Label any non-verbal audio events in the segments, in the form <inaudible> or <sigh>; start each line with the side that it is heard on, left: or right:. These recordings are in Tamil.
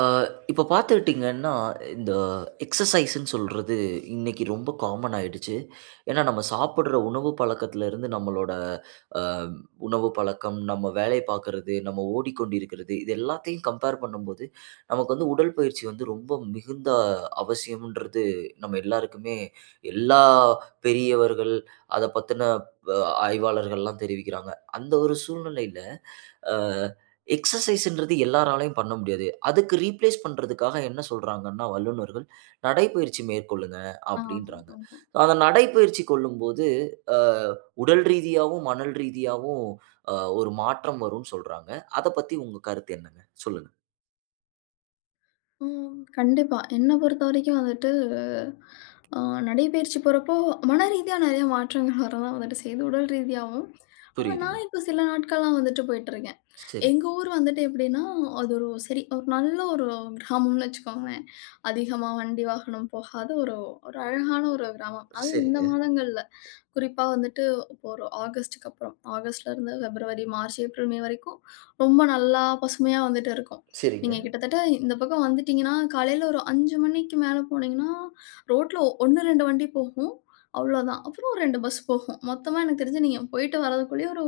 right: அ இப்ப பார்த்துக்கிட்டிங்கன்னா, இந்த எக்ஸர்சைஸ்ன்னு சொல்றது இன்னைக்கு ரொம்ப காமன் ஆயிடுச்சு. ஏன்னா, நம்ம சாப்பிடுற உணவு பழக்கத்திலருந்து நம்மளோட அ உணவு பழக்கம், நம்ம வேலை பார்க்கறது, நம்ம ஓடிக்கொண்டிருக்கிறது, இது எல்லாத்தையும் கம்பேர் பண்ணும்போது, நமக்கு வந்து உடல் பயிற்சி வந்து ரொம்ப மிகுந்த அவசியம்ன்றது நம்ம எல்லாருக்குமே எல்லா பெரியவர்கள், அத பத்தின அ ஆய்வாளர்கள்லாம் தெரிவிக்கிறாங்க. அந்த ஒரு சூழ்நிலையில அ எக்ஸர்சைஸ்ன்றது எல்லாராலயும் பண்ண முடியாது. அதுக்கு ரீப்ளேஸ் பண்றதுக்காக என்ன சொல்றாங்கன்னா வல்லுனர்கள், நடைப்பயிற்சி மேற்கொள்ளுங்க
left: ஆ,
right: அப்படின்றாங்க.
left: ஆமா.
right: அந்த நடைப்பயிற்சி கொள்ளும்போது, அ உடல் ரீதியாவும், மணல் ரீதியாவும் அ ஒரு மாற்றம் வரும்னு சொல்றாங்க. அத பத்தி உங்க கருத்து என்னங்க? சொல்லுங்க.
left: ம். கண்டிப்பா. என்ன பொறுத்தவரைக்கும் வந்துட்டு, அ நடைப்பயிற்சி போறப்போ, மன ரீதியா நெறைய மாற்றங்கள் வரதான் வந்துட்டு செய்யுது, உடல் ரீதியாவும். ஆனா,
right: புரியுதுங்க.
left: நான் இப்ப சில நாட்கள்லாம் வந்துட்டு போயிட்டுருக்கேன்.
right: சரி.
left: எங்க ஊர் வந்துட்டு எப்படின்னா, அது ஒரு சரி ஒரு நல்ல ஒரு கிராமம்னு வச்சுக்கோங்களேன். அதிகமா வண்டி வாகனம் போகாத ஒரு ஒரு அழகான ஒரு கிராமம். அதுவும் இந்த
right: சரிங்க.
left: மாதங்கள்ல. குறிப்பா வந்துட்டு இப்போ ஒரு ஆகஸ்ட்டுக்கு அப்புறம் ஆகஸ்ட்லேருந்து பிப்ரவரி, மார்ச், ஏப்ரல், மே வரைக்கும் ரொம்ப நல்லா பசுமையா வந்துட்டு இருக்கும்.
right: சரிங்க.
left: நீங்க கிட்டத்தட்ட இந்த பக்கம் வந்துட்டீங்கன்னா, காலையில ஒரு 5 மணிக்கு மேல போனீங்கன்னா, ரோட்ல 1, 2 வண்டி போகும். அவ்வளோதான். அப்புறம் 2 பஸ் போகும். மொத்தமா எனக்கு தெரிஞ்சு நீங்க போயிட்டு வரதுக்குள்ளேயே ஒரு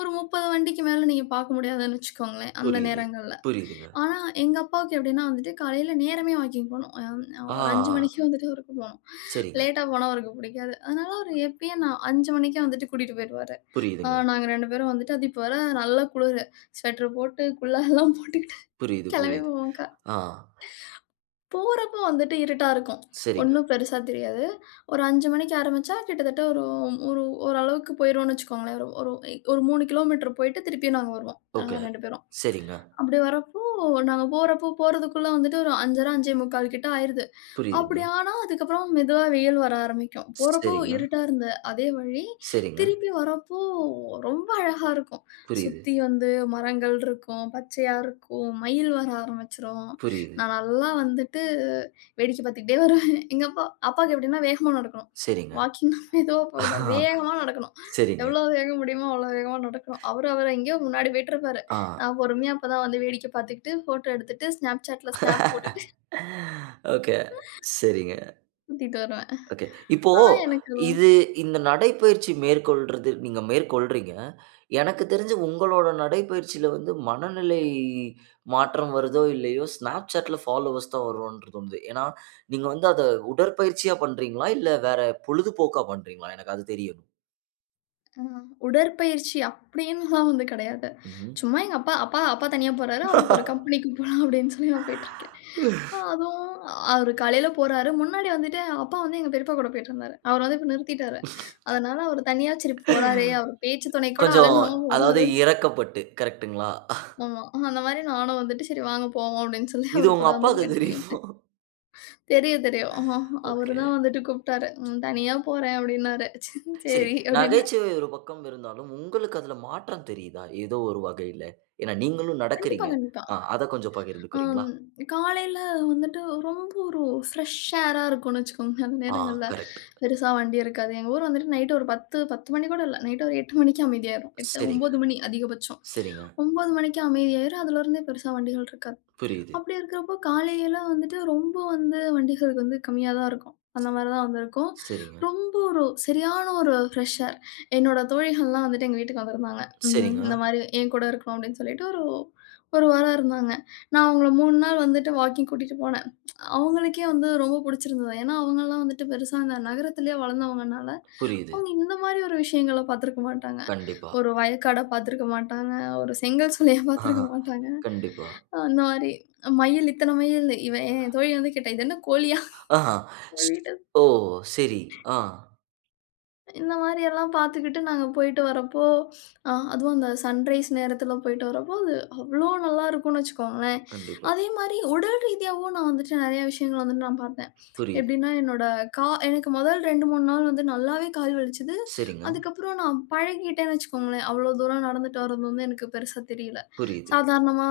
left: ஒரு 30 வண்டிக்கு மேல நீங்க பார்க்க முடியாதுன்னு வச்சுக்கோங்களேன், அந்த
right: புரியுது.
left: நேரங்கள்ல.
right: புரியுதுங்க.
left: ஆனா, எங்க அப்பாவுக்கு எப்படின்னா வந்துட்டு, காலையில நேரமே வாக்கிங் போணும். ஒரு 5 மணிக்கு
right: ஆ.
left: வந்துட்டு அவருக்கு போணும்.
right: சரிங்க.
left: லேட்டா போனா அவருக்கு பிடிக்காது. அதனால அவரு எப்பயும் நான் 5 மணிக்கே வந்துட்டு கூட்டிட்டு போயிருவாரு.
right: புரியுதுங்க.
left: நாங்க 2 பேரும் வந்துட்டு அது இப்ப வர நல்ல குளிரு. ஸ்வெட்டர் போட்டு, குல்லால்லாம் போட்டுக்கிட்டு
right: புரியுது,
left: <laughs> கிளம்பி
right: புரியுது.
left: போவோம்க்கா.
right: ஆ.
left: போறப்போ வந்துட்டு இருட்டா இருக்கும்.
right: சரிங்க.
left: ஒண்ணும் பெருசா தெரியாது. ஒரு 5 மணிக்கு ஆரம்பிச்சா கிட்டத்தட்ட ஒரு ஒரு ஓரளவுக்கு போயிருவோம்னு வச்சுக்கோங்களேன். ஒரு ஒரு ஒரு 3 கிலோமீட்டர் போயிட்டு திருப்பியும் நாங்க வருவோம்.
right: ஓகே.
left: 2 பேரும்.
right: சரிங்க.
left: அப்படி வரப்போ, நாங்க போறப்போ போறதுக்குள்ள வந்துட்டு ஒரு 5:30, 5:45 கிட்ட ஆயிருது. அப்படி
right: புரியுதுங்க.
left: ஆனா, அதுக்கப்புறம் மெதுவா வெயில் வர ஆரம்பிக்கும். போறப்போ
right: சரிங்க.
left: இருட்டா இருந்த அதே வழி,
right: சரிங்க.
left: திருப்பி வரப்போ ரொம்ப அழகா இருக்கும்.
right: புரியுது,
left: சுத்தி வந்து மரங்கள் இருக்கும், பச்சையா இருக்கும், மயில் வர ஆரம்பிச்சுரும்.
right: புரியுது.
left: நான் நல்லா வந்துட்டு வேடிக்கை பார்த்துக்கிட்டே வருவேன். எங்க அப்பாவுக்கு எப்படின்னா வேகமா நடக்கணும்.
right: சரிங்க.
left: வாக்கிங்னா மெதுவா போகக்கூடாது.
right: ஆ,
left: வேகமா நடக்கணும்.
right: சரிங்க.
left: எவ்வளோ வேகம் முடியுமோ அவ்வளோ வேகமா நடக்கணும். அவரு அவரு எங்கேயோ முன்னாடி போயிட்டுருப்பாரு.
right: ஆ.
left: நான் பொறுமையா அப்பதான் வந்து வேடிக்கை பார்த்துக்கிட்டு, ஃபோட்டோ எடுத்துட்டு, Snapchatல ஸ்னாப் போட்டுட்டு
right: ஓகே. சரிங்க.
left: சுத்திட்டு வருவேன்.
right: ஓகே. இப்போ
left: ஆனா எனக்கு ரொ
right: இது இந்த நடைப்பயிற்சி மேற்கொள்றது நீங்க மேற்கொள்றீங்க. எனக்கு தெரிஞ்சு உங்களோட நடைப்பயிற்சியில வந்து மனநிலை மாற்றம் வருதோ இல்லையோ, Snapchatல ஃபாலோவர்ஸ் தான் வரும்ன்னு தோணுது. ஏன்னா, நீங்க வந்து அத உடற்பயிற்சியா பண்றீங்களா? இல்ல வேற பொழுதுபோக்கா பண்றீங்களா? எனக்கு அது தெரியணும்.
left: ஆ உடற்பயிற்சி அப்படின்னுலாம் வந்து கிடையாது.
right: ம்ஹ்ம்.
left: சும்மா எங்க அப்பா அப்பா அப்பா தனியா போறாரு. அவருக்கு ஒரு கம்பெனிக்கு போலாம் அப்படின்னு சொல்லி நான் போயிட்டுருக்கேன்.
right: <laughs>
left: அதுவும் அவரு காலையில போறாரு. முன்னாடி வந்துட்டு அப்பா வந்து எங்க பெரியப்பா கூட போயிட்டுருந்தாரு. அவர் வந்து இப்ப நிறுத்திட்டாரு. அதனால அவர் தனியா சரி போறாரே, அவர் பேச்சு துணை கூட ஆள்
right: கொஞ்சம்
left: இல்லாம
right: அதாவது
left: போறாருன்னு சொ
right: இரக்கப்பட்டு. கரெக்ட்டுங்களா?
left: ஆமா. அந்த மாரி நானும் வந்துட்டு சரி வாங்க போவோம் அப்படின்னு சொல்லி
right: இது
left: அவரு
right: உங்க
left: கூட வந்து
right: அப்பாக்கு
left: போயிட்டுருக்கேன்.
right: தெரியுமா?
left: இப்ப தெரியும் தெரியும். ஆஹா, அவரு
right: ஓகே.
left: தான் வந்துட்டு கூப்பிட்டாரு. ம், தனியா போறேன் அப்படின்னாரு.
right: சரி.
left: சரி அப்படின்னேன்.
right: நகைச்சுவை ஒரு பக்கம் இருந்தாலும், உங்களுக்கு அதுல மாற்றம் தெரியுதா? ஏதோ ஒரு வகையில. ஏன்னா நீங்களும்
left: கண்டிப்பா,
right: நடக்கிறீங்க.
left: கண்டிப்பா.
right: ஆ அத கொஞ்சம்
left: ஆம்,
right: பகிர்ந்துக்கிறீங்களா?
left: காலையில வந்துட்டு ரொம்ப ஒரு ஃப்ரெஷ் ஏரா இருக்கும்னு வச்சுக்கோங்க. அந்த
right: ஆ
left: நேரங்கள்ல.
right: கரெக்ட்.
left: பெருசா வண்டி இருக்காது. எங்க ஊர் வந்துட்டு நைட் ஒரு 10 மணி கூட இல்ல. நைட் ஒரு 8 மணிக்கு அமைதியாயிரும். 8,
right: சரிங்க,
left: 9 மணி அதிகபட்சம்.
right: சரிங்க.
left: 9 மணிக்கு அமைதியாயிரும். அதுலருந்தே பெருசா வண்டிகள் இருக்காது.
right: புரியுது.
left: அப்படி இருக்கிறப்போ காலையில வந்துட்டு ரொம்ப வந்து வண்டிகளுக்கு வந்து கம்மியா தான் இருக்கும். அந்த மாரி தான் வந்திருக்கும்.
right: சரிங்க,
left: ரொம்ப ஒரு சரியான ஒரு ஃப்ரெஷ் ஏர். என்னோட தோழிகள்லாம் வந்துட்டு எங்க வீட்டுக்கு வந்திருந்தாங்க. ம்,
right: சரிங்க.
left: இந்த மாரி என் கூட இருக்கணும் அப்படின்னு சொல்லிட்டு ஒரு 1 வாரம் இருந்தாங்க. நான் அவங்கள 3 நாள் வந்துட்டு வாக்கிங் கூட்டிட்டு போனேன். அவங்களுக்கே வந்து ரொம்ப பிடிச்சிருந்தது. ஏன்னா அவங்கலாம் வந்துட்டு பெருசா இந்த நகரத்திலேயே வளர்ந்தவங்கனால,
right: புரியுது.
left: அவங்க இந்த மாரி ஒரு விஷயங்கள பார்த்துருக்க மாட்டாங்க.
right: கண்டிப்பா.
left: ஒரு வயக்காடா பார்த்துருக்க மாட்டாங்க. ஒரு செங்கல் சூளையா
right: ஆ
left: பார்த்துருக்க மாட்டாங்க.
right: கண்டிப்பா.
left: அந்த மாரி மயில் இத்தன மயில் இவ என் தோழி வந்து கேட்டா, "இது என்ன கோழியா?"
right: ஆஹா.
left: உங்க
right: ஸ்
left: வீட்ட
right: ஓ! சரி. ஆ.
left: இந்த மாரி எல்லாம் பார்த்துக்கிட்டு நாங்க போயிட்டு வரப்போ, அதுவும் அந்த சன்ரைஸ் நேரத்தில போயிட்டு வரப்போ, அது அவ்ளோ நல்லாருக்கும்னு வச்சுக்கோங்களேன்.
right: கண்டிப்பா.
left: அதே மாரி உடல் ரீதியாவும் நான் வந்துட்டு நெறைய விஷயங்கள் வந்துட்டு நான் பார்த்தேன்.
right: புரியுது.
left: எப்படின்னா, என்னோட கா எனக்கு முதல் 2, 3 நாள் வந்து நல்லாவே கால் வலிச்சது.
right: சரிங்க.
left: அதுக்கப்புறம் நான் பழகிட்டேன்னு வச்சுக்கோங்களேன். அவ்ளோ தூரம் நடந்துட்டு வர்றது வந்து எனக்கு பெருசா தெரியல.
right: புரியுது,
left: சாதாரணமா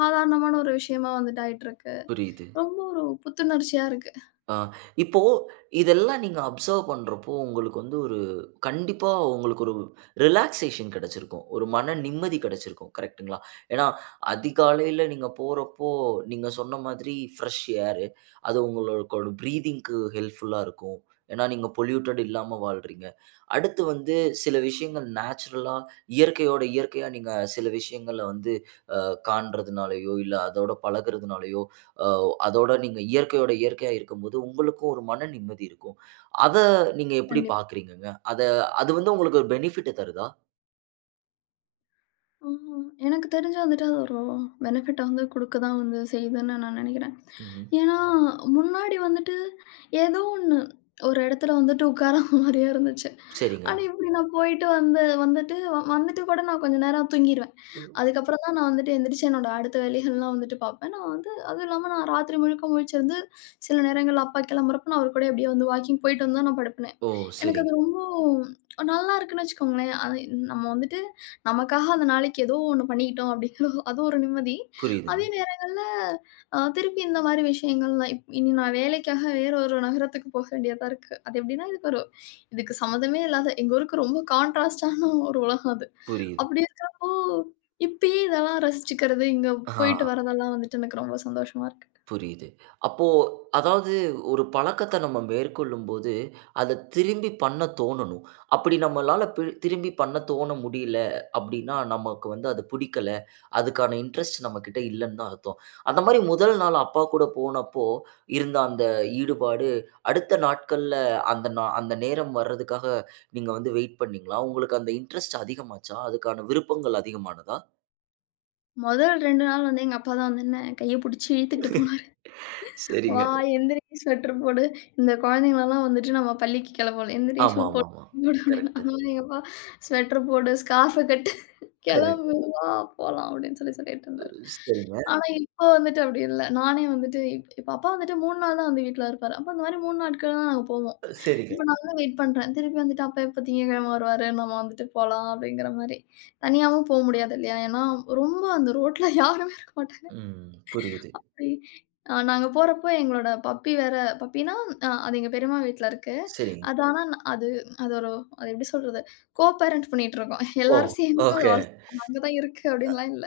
left: சாதாரணமான ஒரு விஷயமா வந்துட்டு ஆயிட்டுருக்கு.
right: புரியுது.
left: ரொம்ப ஒரு புத்துணர்ச்சியா இருக்கு.
right: ஆ. இப்போ இதெல்லாம் நீங்க அப்சர்வ் பண்றப்போ, உங்களுக்கு வந்து ஒரு கண்டிப்பா உங்களுக்கு ஒரு ரிலாக்சேஷன் கிடைச்சிருக்கும். ஒரு மன நிம்மதி கிடைச்சிருக்கும். கரெக்ட்டுங்களா? ஏன்னா, அதிகாலையில நீங்க போறப்போ, நீங்க சொன்ன மாதிரி ஃப்ரெஷ் ஏர் அது உங்களோட பிரீதிங்க்கு ஹெல்ப்ஃபுல்லா இருக்கும். ஏன்னா, நீங்க பொல்யூட்டட் இல்லாம வாழ்றீங்க. அடுத்து வந்து சில விஷயங்கள் நேச்சுரலா இயற்கையோட இயற்கையா நீங்க சில விஷயங்கள வந்து அ காண்றதுனாலயோ, இல்ல அதோட பழகுறதுனாலயோ, அ அதோட நீங்க இயற்கையோட இயற்கையா இருக்கும்போது, உங்களுக்கும் ஒரு மன நிம்மதி இருக்கும். அத நீங்க எப்படி
left: கண்டிப்பா.
right: பார்க்குறீங்கங்க? அத அது வந்து உங்களுக்கு ஒரு பெனிஃபிட்ட தருதா?
left: ம்ஹ்ம். எனக்கு தெரிஞ்சு வந்துட்டு அது ஒரு பெனிஃபிட்ட வந்து குடுக்க தான் வந்து செய்யுதுன்னு நான் நெனைக்கிறேன்.
right: ம்ஹ்ம்.
left: ஏன்னா, முன்னாடி வந்துட்டு ஏதோ ஒண்ணு ஒரு இடத்துல வந்துட்டு உட்காராத மாரியே <laughs> இருந்துச்சு.
right: சரிங்க.
left: ஆனா, இப்படி நான் போயிட்டு வந்து வந்துட்டு வந்துட்டு கூட நான் கொஞ்ச நேரம் தூங்கிருவேன். அதுக்கப்புறம் தான் நான் வந்துட்டு எந்திரிச்சு என்னோட அடுத்த வேலைகள்லாம் வந்துட்டு பார்ப்பேன். நான் வந்து அதுவும் இல்லாம நான் ராத்திரி முழுக்க முழிச்சிருந்து சில நேரங்கள்ல அப்பா கிளம்புறப்ப நான் அவர் கூடயே அப்படியே வந்து வாக்கிங் போயிட்டு வந்து தான் நான் படுப்பேனே.
right: ஓ!
left: எனக்கு
right: சரிங்க.
left: அது ரொம்ப நல்லா இருக்குன்னு வச்சுக்கோங்களேன். அது நம்ம வந்துட்டு நமக்காக அந்த நாளைக்கு ஏதோ ஒண்ணு பண்ணிக்கிட்டோம் அப்படிங்கிற <laughs> அது ஒரு நிம்மதி.
right: புரியுதுங்க.
left: அதே நேரங்கள்ல திருப்பி இந்த மாரி விஷயங்கள்லாம் இனி நான் வேலைக்காக வேற ஒரு நகரத்துக்கு போக வேண்டியதா இருக்கு. அது எப்படின்னா இதுக்கு சம்மந்தமே இல்லாத எங்க ஊருக்கு ரொம்ப கான்ட்ராஸ்ட்டான ஒரு உலகம் அது.
right: புரியுது.
left: அப்படி இருக்கிறப்போ இப்பயே இதெல்லாம் ரசிச்சுக்கிறது, இங்க
right: ஆ.
left: போயிட்டு வரதெல்லாம் வந்துட்டு எனக்கு ரொம்ப சந்தோஷமா இருக்கு.
right: புரியுது. அப்போ அதாவது ஒரு பழக்கத்த நம்ம மேற்கொள்ளும்போது, அத திரும்பி பண்ண தோணணும். அப்படி நம்மளால திரும்பி பண்ண தோண முடியல அப்படின்னா, நமக்கு வந்து அது பிடிக்கல. அதுக்கான இன்ட்ரெஸ்ட் நம்மகிட்ட இல்லன்னு தான் அர்த்தம். அந்த மாரி முதல் நாள் அப்பா கூட போனப்போ, இருந்த அந்த ஈடுபாடு அடுத்த நாட்கள்ல அந்த நேரம் வர்றதுக்காக நீங்க வந்து வெயிட் பண்ணீங்களா? உங்களுக்கு அந்த இன்ட்ரெஸ்ட் அதிகமாச்சா? அதுக்கான விருப்பங்கள் அதிகமானதா?
left: முதல் 2 நாள் வந்து எங்க அப்பா தான் வந்து என்ன கைய புடிச்சு இழுத்துக்கிட்டு போனாரு. வா!
right: சரிங்க.
left: எந்திரி ஸ்வெட்டர் போடு. இந்த குழந்தைங்களலாம் வந்துட்டு நம்ம பள்ளிக்கு கிளம்பணும். எந்திரி ஷூ
right: ஆமா, ஆமா,
left: போடு
right: ஆமா.
left: போடு அப்படின்னு.
right: கரெக்ட்டு.
left: அந்த மாரி எங்கப்பா ஸ்வெட்டர் போடு, ஸ்கார்ஃப கட்டு,
right: கரெக்ட்.
left: கிளம்பு வா போலாம் அப்படின்னு சொல்லி சொல்லிட்டு இருந்தாரு.
right: சரிங்க.
left: ஆனா இப்போ வந்துட்டு அப்படி இல்ல. நானே வந்துட்டு இப்ப அப்பா வந்துட்டு 3 நாள் தான் வந்து வீட்ல இருப்பாரு. அப்ப அந்த மாரி 3 நாட்கள் தான் நாங்க போவோம்.
right: சரிங்க.
left: இப்ப நான் வந்து வெயிட் பண்றேன். திருப்பி வந்துட்டு அப்பா எப்ப திங்கட்கிழமை வருவாரு, நம்ம வந்துட்டு போலாம் அப்படிங்கிற மாரி. தனியாவும் போ முடியாது இல்லையா? ஏன்னா ரொம்ப அந்த ரோட்ல யாருமே இருக்க மாட்டாங்க.
right: ம். புரியுது.
left: அப்படி நாங்க போறப்போ எங்களோட பப்பி வேற பப்பின்னா, அது எங்க பெரியம்மா வீட்ல இருக்கு.
right: சரிங்க.
left: அது ஆனா அது அது ஒரு அது எப்படி சொல்றது? கோ பேரண்ட் பண்ணிட்டுருக்கோம்.
right: ஓ!
left: எல்லாரும் சேர்ந்து அத
right: ஓகே.
left: வளர்த்துருக்கோம். அங்க தான் இருக்கு அப்படின்லாம் இல்ல.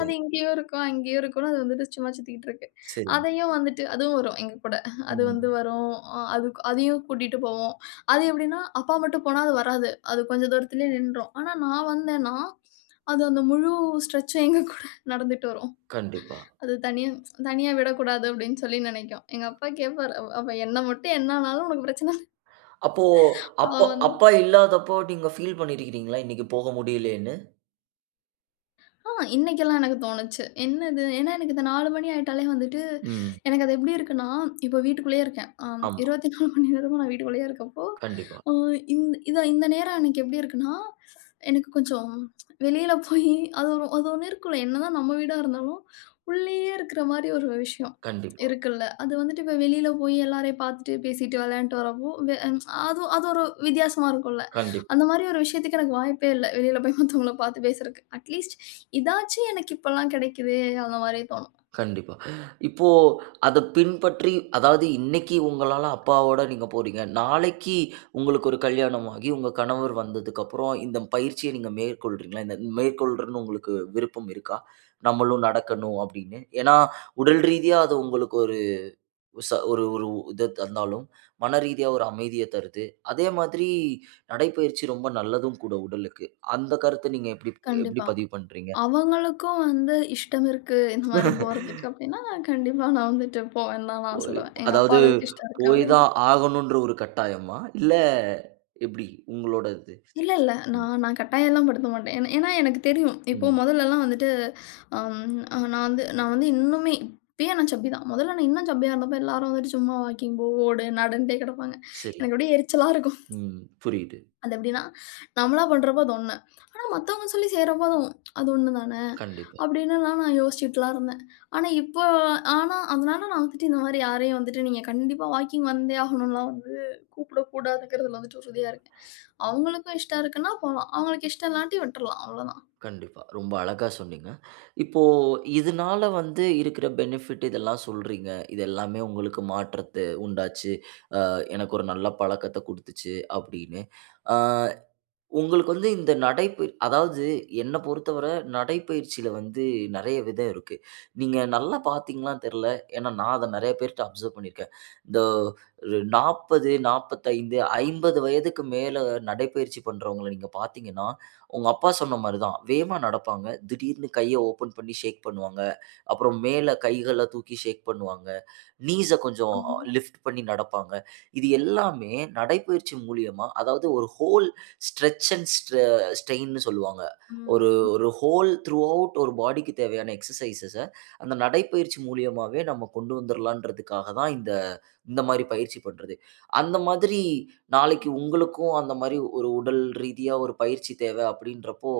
left: அது இங்கேயும் இருக்கும், அங்கேயும் இருக்கும்னு அது வந்துட்டு சும்மா சுத்திக்கிட்டு இருக்கு.
right: சரிங்க.
left: அதையும் வந்துட்டு அதுவும் வரும் எங்க கூட. அது வந்து
right: ம்.
left: வரும். அது அதையும் கூட்டிட்டு போவோம். அது எப்படின்னா, அப்பா மட்டும் போனா அது வராது. அது கொஞ்சம் தூரத்திலேயே நின்றும். ஆனா நான் வந்தேன்னா, அது அந்த முழு ஸ்ட்ரெச்சும் எங்க கூட நடந்துட்டு வரும்.
right: கண்டிப்பா.
left: அது தனியா தனியா விடக்கூடாது அப்படின்னு சொல்லி நினைக்கும். எங்க அப்பா கேட்பாரு, "அவ அவ என்ன மட்டும் என்ன ஆனாலும் உனக்கு பிரச்சனை இல்ல.
right: அப்போ
left: அவ
right: அப்பா
left: வந்து
right: அப்பா இல்லாதப்போ நீங்க ஃபீல் பண்ணியிருக்கிறீங்களா? இன்னைக்கு போக முடியலையேன்னு?
left: ஆ இன்னைக்கெல்லாம் எனக்கு தோணுச்சு. என்னது ஏன்னா எனக்கு இந்த 4 மணி ஆயிட்டாலே வந்துட்டு,
right: ம்.
left: எனக்கு அது எப்படி இருக்குன்னா, இப்போ வீட்டுக்குள்ளேயே இருக்கேன். ஆம்
right: ஆமா.
left: 24 மணி நேரமும் நான் வீட்டுக்குள்ளேயே இருக்கப்போ,
right: கண்டிப்பா,
left: அ இந்த நேரம் எனக்கு எப்படி இருக்குன்னா, எனக்கு கொஞ்சம் வெளியில போய் அது ஒண்ணு இருக்குல்ல. என்னதான் நம்ம வீடா இருந்தாலும், உள்ளேயே இருக்கிற மாரி ஒரு விஷயம்
right: கண்டிப்பா,
left: இருக்குல்ல. அது வந்துட்டு இப்போ வெளியில போய் எல்லாரையும் பார்த்துட்டு, பேசிட்டு, விளையாண்ட்டு வரப்போ, அது அது ஒரு வித்தியாசமா இருக்கும்ல.
right: கண்டிப்பா.
left: அந்த மாரி ஒரு விஷயத்துக்கு எனக்கு வாய்ப்பே இல்ல. வெளியில போய் மத்தவங்கள பார்த்து பேசுறக்கு. அட்லீஸ்ட் இதாச்சும் எனக்கு இப்பல்லாம் கிடைக்குதே! அந்த மாரி தோணும்.
right: கண்டிப்பா. இப்போ அத பின்பற்றி அதாவது இன்னைக்கு உங்களால அப்பாவோட நீங்க போறீங்க. நாளைக்கு உங்களுக்கு ஒரு கல்யாணம் ஆகி உங்க கணவர் வந்ததுக்கப்புறம் இந்த பயிற்சிய நீங்க மேற்கொள்றீங்களா? இந்த மேற்கொள்றன்னு உங்களுக்கு விருப்பம் இருக்கா? நம்மளும் நடக்கணும் அப்படின்னு. ஏன்னா, உடல் ரீதியா அது உங்களுக்கு ஒரு ஒரு ஒரு இத தந்தாலும், மன ரீதியா ஒரு அமைதிய தருது. அதே மாதிரி நடைப்பயிற்சி ரொம்ப நல்லதும் கூட உடலுக்கு. அந்த கருத்த நீங்க எப்படி எப்படி
left: கண்டிப்பா.
right: பதிவு பண்றீங்க?
left: அவங்களுக்கும் வந்து இஷ்டம் இருக்கு, இந்த மாரி போறதுக்கு அப்டின்னா, கண்டிப்பா நான் வந்துட்டு போவேன்னு தான் நான்
right: போய்
left: சொல்லுவேன். எங்க அப்பா
right: அதாவது
left: அளவுக்கு இஷ்டம் இருக்கு
right: போய்
left: அப்டின்னா.
right: தான் ஆகணுன்ற ஒரு கட்டாயமா? இல்ல எப்டி உங்களோட இது?
left: இல்ல, இல்ல.
right: ம்,
left: நான் நான் கட்டாயம்லாம் படுத்த மாட்டேன். ஏன்னா ஏன்னா எனக்கு தெரியும். இப்போ
right: ம்.
left: முதல்லலாம் வந்துட்டு அம் அ நான் வந்து இன்னுமே இப்பயே நான் சப்பி தான். முதல்ல நான் இன்னும் சப்பியா இருந்தப்ப எல்லாரும் வந்துட்டு சும்மா வாக்கிங் போ, ஓடு, நடன்ட்டே கிடப்பாங்க.
right: சரி.
left: எனக்கு அப்டியே எரிச்சலா இருக்கும்.
right: ம். புரியுது.
left: அது எப்படின்னா, நம்மளா பண்றப்போ அது ஒண்ணு. ஆனா மத்தவங்க சொல்லி செய்றப்போ அது ஒண்ணு தானே!
right: கண்டிப்பா,
left: அப்படின்னுலாம் நான் யோசிச்சுட்டுலாம் இருந்தேன். ஆனா இப்போ ஆனா அதனால நான் வந்துட்டு இந்த மாரி யாரையும் வந்துட்டு நீங்க கண்டிப்பா வாக்கிங் வந்தே ஆகணும்லாம் வந்து கூப்பிடக்கூடாதுங்கிறதுல வந்துட்டு உறுதியா இருக்கேன். அவங்களுக்கும் இஷ்டம் இருக்குன்னா போலாம். அவங்களுக்கு இஷ்டம் இல்லாட்டி விட்டுறலாம். அவ்வளோதான்.
right: கண்டிப்பா. ரொம்ப அழகா சொன்னீங்க. இப்போ இதனால வந்து இருக்கிற பெனிஃபிட் இதெல்லாம் சொல்றீங்க. இது எல்லாமே உங்களுக்கு மாற்றத்த உண்டாச்சு. அ எனக்கு ஒரு நல்ல பழக்கத்த குடுத்துச்சு அப்டின்னு. ஆ உங்களுக்கு வந்து இந்த நடைப்பயி அதாவது என்ன பொறுத்தவர நடைப்பயிற்சியில வந்து நெறைய விதம் இருக்கு. நீங்க நல்லா பார்த்தீங்களான்னு தெரியல. ஏன்னா நான் அத நெறைய பேர்ட்ட அப்சர்வ் பண்ணியிருக்கேன். இந்த ஒரு 40, 45, 50 வயதுக்கு மேல நடைப்பயிற்சி பண்றவங்கள நீங்க பார்த்தீங்கன்னா, உங்க அப்பா சொன்ன மாரி தான். வேகமா நடப்பாங்க. திடீர்னு கைய ஓப்பன் பண்ணி ஷேக் பண்ணுவாங்க. அப்புறம் மேல கைகள தூக்கி ஷேக் பண்ணுவாங்க. நீஸ கொஞ்சம் லிஃப்ட் பண்ணி நடப்பாங்க. இது எல்லாமே நடைப்பயிற்சி மூலியமா அதாவது ஒரு ஹோல் ஸ்ட்ரெச் அண்ட் ஸ்ட்ர ஸ்ட்ரெயின்னு சொல்லுவாங்க. ஒரு
left: ம்.
right: ஒரு ஹோல் த்ரூ அவுட் ஒரு பாடிக்கு தேவையான எக்ஸர்சைஸஸ அந்த நடைப்பயிற்சி மூலியமாவே நம்ம கொண்டு வந்துரலான்றதுக்காக தான் இந்த இந்த மாரி பயிற்சி பண்றது. அந்த மாதிரி நாளைக்கு உங்களுக்கும் அந்த மாரி ஒரு உடல் ரீதியா ஒரு பயிற்சி தேவ அப்படின்றப்போ,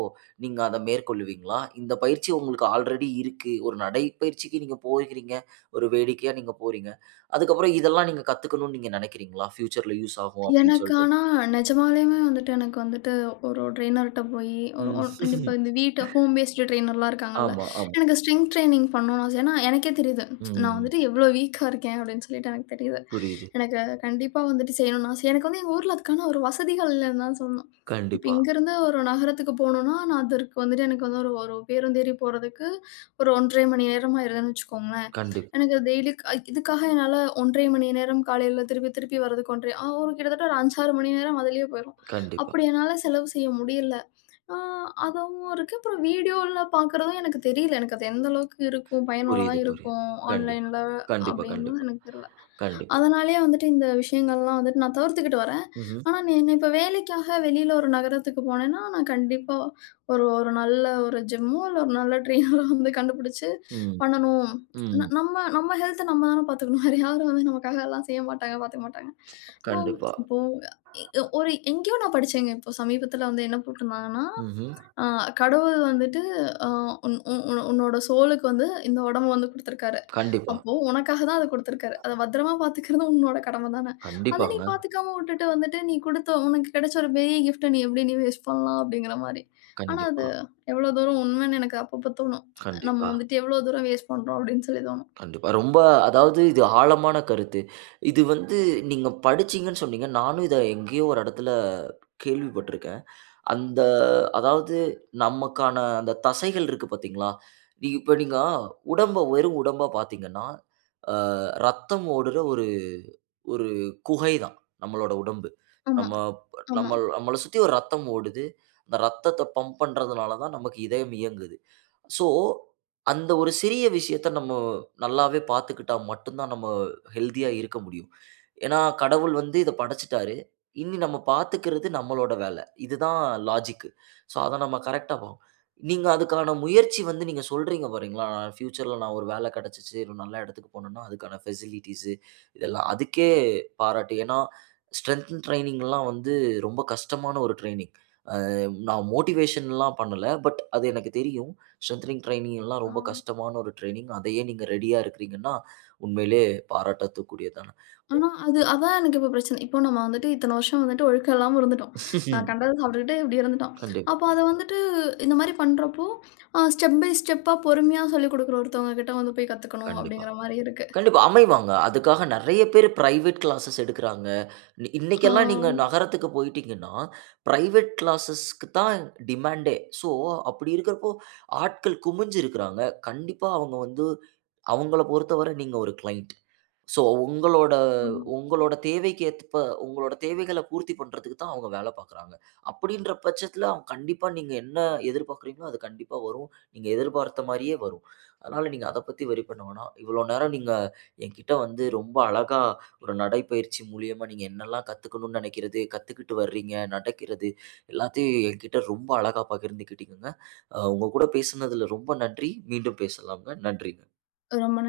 right: நீங்க அத மேற்கொள்ளுவீங்களா? இந்த பயிற்சி உங்களுக்கு ஆல்ரெடி இருக்கு. ஒரு நடைப்பயிற்சிக்கு நீங்க போகிறீங்க. ஒரு வேடிக்கையா நீங்க போறீங்க. அதுக்கப்புறம் இதெல்லாம் நீங்க கத்துக்கணும்னு நீங்க நெனைக்கிறீங்களா? ஃப்யூச்சர்ல யூஸ் ஆகும் அப்படின்னு
left: எனக்கு
right: சொல்ட்டு.
left: ஆனா நிஜமாலேயுமே வந்துட்டு எனக்கு வந்துட்டு ஒரு ட்ரெய்னர்ட்ட போயி, ஒரு
right: ம்.
left: ஒ இப்போ
right: <laughs>
left: இந்த வீட்டு ஹோம் பேஸ்டு ட்ரெய்னர்லாம் இருக்காங்கல்ல.
right: ஆமா, ஆமா.
left: எனக்கு ஸ்ட்ரெங்த் ட்ரெய்னிங் பண்ணணும்னு ஆசை. ஏன்னா, எனக்கே தெரியுது. நான்
right: ம்.
left: வந்துட்டு எவ்ளோ வீக்கா இருக்கேன் அப்படின்னு சொல்லிட்டு எனக்கு தெரியுது.
right: புரியுது.
left: எனக்கு கண்டிப்பா வந்துட்டு செய்யணும்னு ஆசை. எனக்கு வந்து எங்க ஊர்ல அதுக்கான ஒரு வசதிகள் இல்லன்னு தான் சொல்லணும். இப்ப
right: கண்டிப்பா,
left: இங்கேருந்து ஒரு நகரத்துக்கு போணும்னா, நான் அதற்கு வந்துட்டு எனக்கு வந்து ஒரு ஒரு பேருந்தேறி போறதுக்கு ஒரு 1 1/2 மணி நேரம் ஆயிருதுன்னு வச்சுக்கோங்களேன்.
right: கண்டிப்பா,
left: எனக்கு டெய்லி க் இதுக்காக என்னால 1 1/2 மணி நேரம் காலையில திருப்பி திருப்பி வர்றதுக்கு 1 1/2 ஆ ஒரு கிட்டத்தட்ட ஒரு 5, 6 மணி நேரம் அதிலயே போயிரும்.
right: கண்டிப்பா.
left: அப்படி என்னால செலவு செய்ய முடியல. ஆ அதுவும் இருக்கு. அப்புறம் வீடியோல பார்க்குறதும் எனக்கு தெரியல. எனக்கு அது எந்த அளவுக்கு இருக்கும், பயனுள்ளதா
right: புரியுது, புரியுது.
left: இருக்கும்
right: கண்டிப்பா,
left: ஆன்லைன்ல
right: கண்டிப்பா,
left: அப்படிங்கிறது
right: கண்டிப்பா,
left: எனக்கு தெரியல.
right: கண்டிப்பா.
left: அதனாலேயே வந்துட்டு இந்த விஷயங்கள்லாம் வந்துட்டு நான் தவிர்த்துக்கிட்டு வரேன்.
right: ம்ஹ்ம்.
left: ஆனா நீ என்ன இப்ப வேலைக்காக வெளியில ஒரு நகரத்துக்கு போனேன்னா, நான் கண்டிப்பா ஒரு ஒரு நல்ல ஒரு ஜிம்மோ, இல்ல ஒரு நல்ல ட்ரெய்னரோ வந்து கண்டுபிடிச்சு
right: ம்,
left: பண்ணணும்.
right: ம்.
left: நம்ம நம்ம ஹெல்த்த நம்ம தான பார்த்துக்கணும். வேற யாரும் வந்து நமக்காக எல்லாம் செய்ய மாட்டாங்க, பார்த்துக்க மாட்டாங்க. இப்போ
right: கண்டிப்பா.
left: இப்போ ஒரு எங்கேயோ நான் படிச்சேங்க. இப்போ சமீபத்தில வந்து என்ன போட்டிருந்தாங்கன்னா,
right: ம்ஹ்ம்.
left: அ கடவுள் வந்துட்டு அ உன் உன் உன்- உன்னோட சோலுக்கு வந்து இந்த உடம்பு வந்து குடுத்துருக்காரு.
right: கண்டிப்பா,
left: அப்போ உனக்காக தான் அத குடுத்துருக்காரு. அத பத்திரமா பாத்துக்கிறது உன்னோட கடமை தான. அத நீ
right: கண்டிப்பாங்க.
left: பாத்துக்காம விட்டுட்டு வந்துட்டு, நீ குடுத்த உனக்கு கிடைச்ச ஒரு பெரிய கிஃப்ட்ட நீ எப்படி நீ வேஸ்ட் பண்ணலாம்? அப்படிங்கிற மாரி. ஆனா அது
right: கண்டிப்பா,
left: எவ்வளோ தூரம் உண்மைன்னு எனக்கு அப்பப்ப தோணும். நம்ம
right: கண்டிப்பா,
left: வந்துட்டு எவ்வளோ தூரம் வேஸ்ட் பண்றோம் அப்படின்னு சொல்லி தோணும்.
right: கண்டிப்பா. ரொம்ப அதாவது இது ஆழமான கருத்து. இது வந்து நீங்க படிச்சீங்கன்னு சொன்னீங்க. நானும் இத எங்கேயோ ஒரு இடத்துல கேள்விப்பட்டுருக்கேன். அந்த அதாவது நமக்கான அந்த தசைகள் இருக்கு பார்த்தீங்களா? நீங்க உடம்ப வெறும் உடம்பா பார்த்தீங்கன்னா, அ ரத்தம் ஓடுற ஒரு ஒரு குகை தான் நம்மளோட உடம்பு.
left: ஆமா.
right: நம்ம
left: ஆமா.
right: நம்ம நம்மள சுத்தி ஒரு ரத்தம் ஓடுது. அந்த ரத்தத்த பம்ப் பண்றதுனால தான் நமக்கு இதயம் இயங்குது. ஸோ, அந்த ஒரு சிறிய விஷயத்த நம்ம நல்லாவே பார்த்துக்கிட்டா மட்டும் தான் நம்ம ஹெல்தியா இருக்க முடியும். ஏன்னா, கடவுள் வந்து இத படைச்சுட்டாரு. இனி நம்ம பார்த்துக்கிறது நம்மளோட வேல. இதுதான் லாஜிக். ஸோ, அத நம்ம கரெக்ட்டா பார்க்கணும். நீங்க அதுக்கான முயற்சி வந்து நீங்க சொல்றீங்க பாருங்களா, ஃபியூச்சர்ல நான் ஒரு வேல கிடைச்சுச்சு, ஒரு நல்ல இடத்துக்கு போனேன்னா, அதுக்கான ஃபெசிலிட்டீஸு இதெல்லாம் அதுக்கே பாராட்டு. ஏன்னா, ஸ்ட்ரென்த் ட்ரெய்னிங்லாம் வந்து ரொம்ப கஷ்டமான ஒரு ட்ரெய்னிங். நான் மோட்டிவேஷன்லாம் பண்ணல. பட் அது எனக்கு தெரியும். ஸ்ட்ரெங்தனிங் ட்ரெய்னிங் எல்லாம்
left: ஆ.
right: ரொம்ப கஷ்டமான ஒரு ட்ரெய்னிங். அதையே நீங்க ரெடியா இருக்கிறீங்கன்னா, உண்மையிலேயே பாராட்டத்துக்குரியதான
left: ஆனா அது அதான் எனக்கு இப்ப பிரச்சனை. இப்போ நம்ம வந்துட்டு இத்தன வருஷம் வந்துட்டு ஒழுக்கம் இல்லாம இருந்துட்டோம். நான்
right: <laughs>
left: கண்டத சாப்பிட்டுக்கிட்டு இப்படி இருந்துட்டோம்.
right: கண்டிப்பா,
left: அப்போ அத வந்துட்டு இந்த மாரி பண்றப்போ, ஸ்டெப் பை ஸ்டெப்பா பொறுமையா சொல்லிக் குடுக்குற ஒருத்தவங்க கிட்ட வந்து போய் கத்துக்கணும்
right: கண்டிப்பா.
left: அப்படிங்கிற மாரி இருக்கு.
right: கண்டிப்பா அமைவாங்க. அதுக்காக நெறைய பேரு பிரைவேட் கிளாஸஸ் எடுக்குறாங்க. இ
left: ஆ.
right: இன்னைக்கெல்லாம் நீங்க நகரத்துக்கு போயிட்டீங்கன்னா, பிரைவேட் கிளாஸஸ்க்கு தான் டிமாண்டே. ஸோ, அப்படி இருக்கிறப்போ ஆட்கள் குமிஞ்சு இருக்கிறாங்க. கண்டிப்பா அவங்க வந்து அவங்கள பொறுத்தவரை நீங்க ஒரு கிளையண்ட். ஸோ உங்களோட
left: ஆமா.
right: உங்களோட தேவைக்கு ஏற்ப உங்களோட தேவைகள பூர்த்தி பண்றதுக்கு தான் அவங்க வேல பாக்குறாங்க. அப்படின்ற பட்சத்தில அவங்க கண்டிப்பா நீங்க என்ன எதிர்பார்க்குறீங்களோ, அது கண்டிப்பா வரும். நீங்க எதிர்பார்த்த மாரியே வரும். அதனால நீங்க அத பத்தி வொரி பண்ண வேணாம். இவ்வளோ நேரம் நீங்க என்கிட்ட வந்து ரொம்ப அழகா ஒரு நடைப்பயிற்சி மூலியமா நீங்க என்னெல்லாம் கத்துக்கணும்னு நெனைக்கிறது, கத்துக்கிட்டு வர்றீங்க, நடக்கிறது எல்லாத்தையும் என்கிட்ட ரொம்ப அழகா பகிர்ந்துக்கிட்டீங்கங்க. அ உங்க கூட பேசுனதுல ரொம்ப நன்றி. மீண்டும் பேசலாம்ங்க. நன்றி.
left: ரொம்ப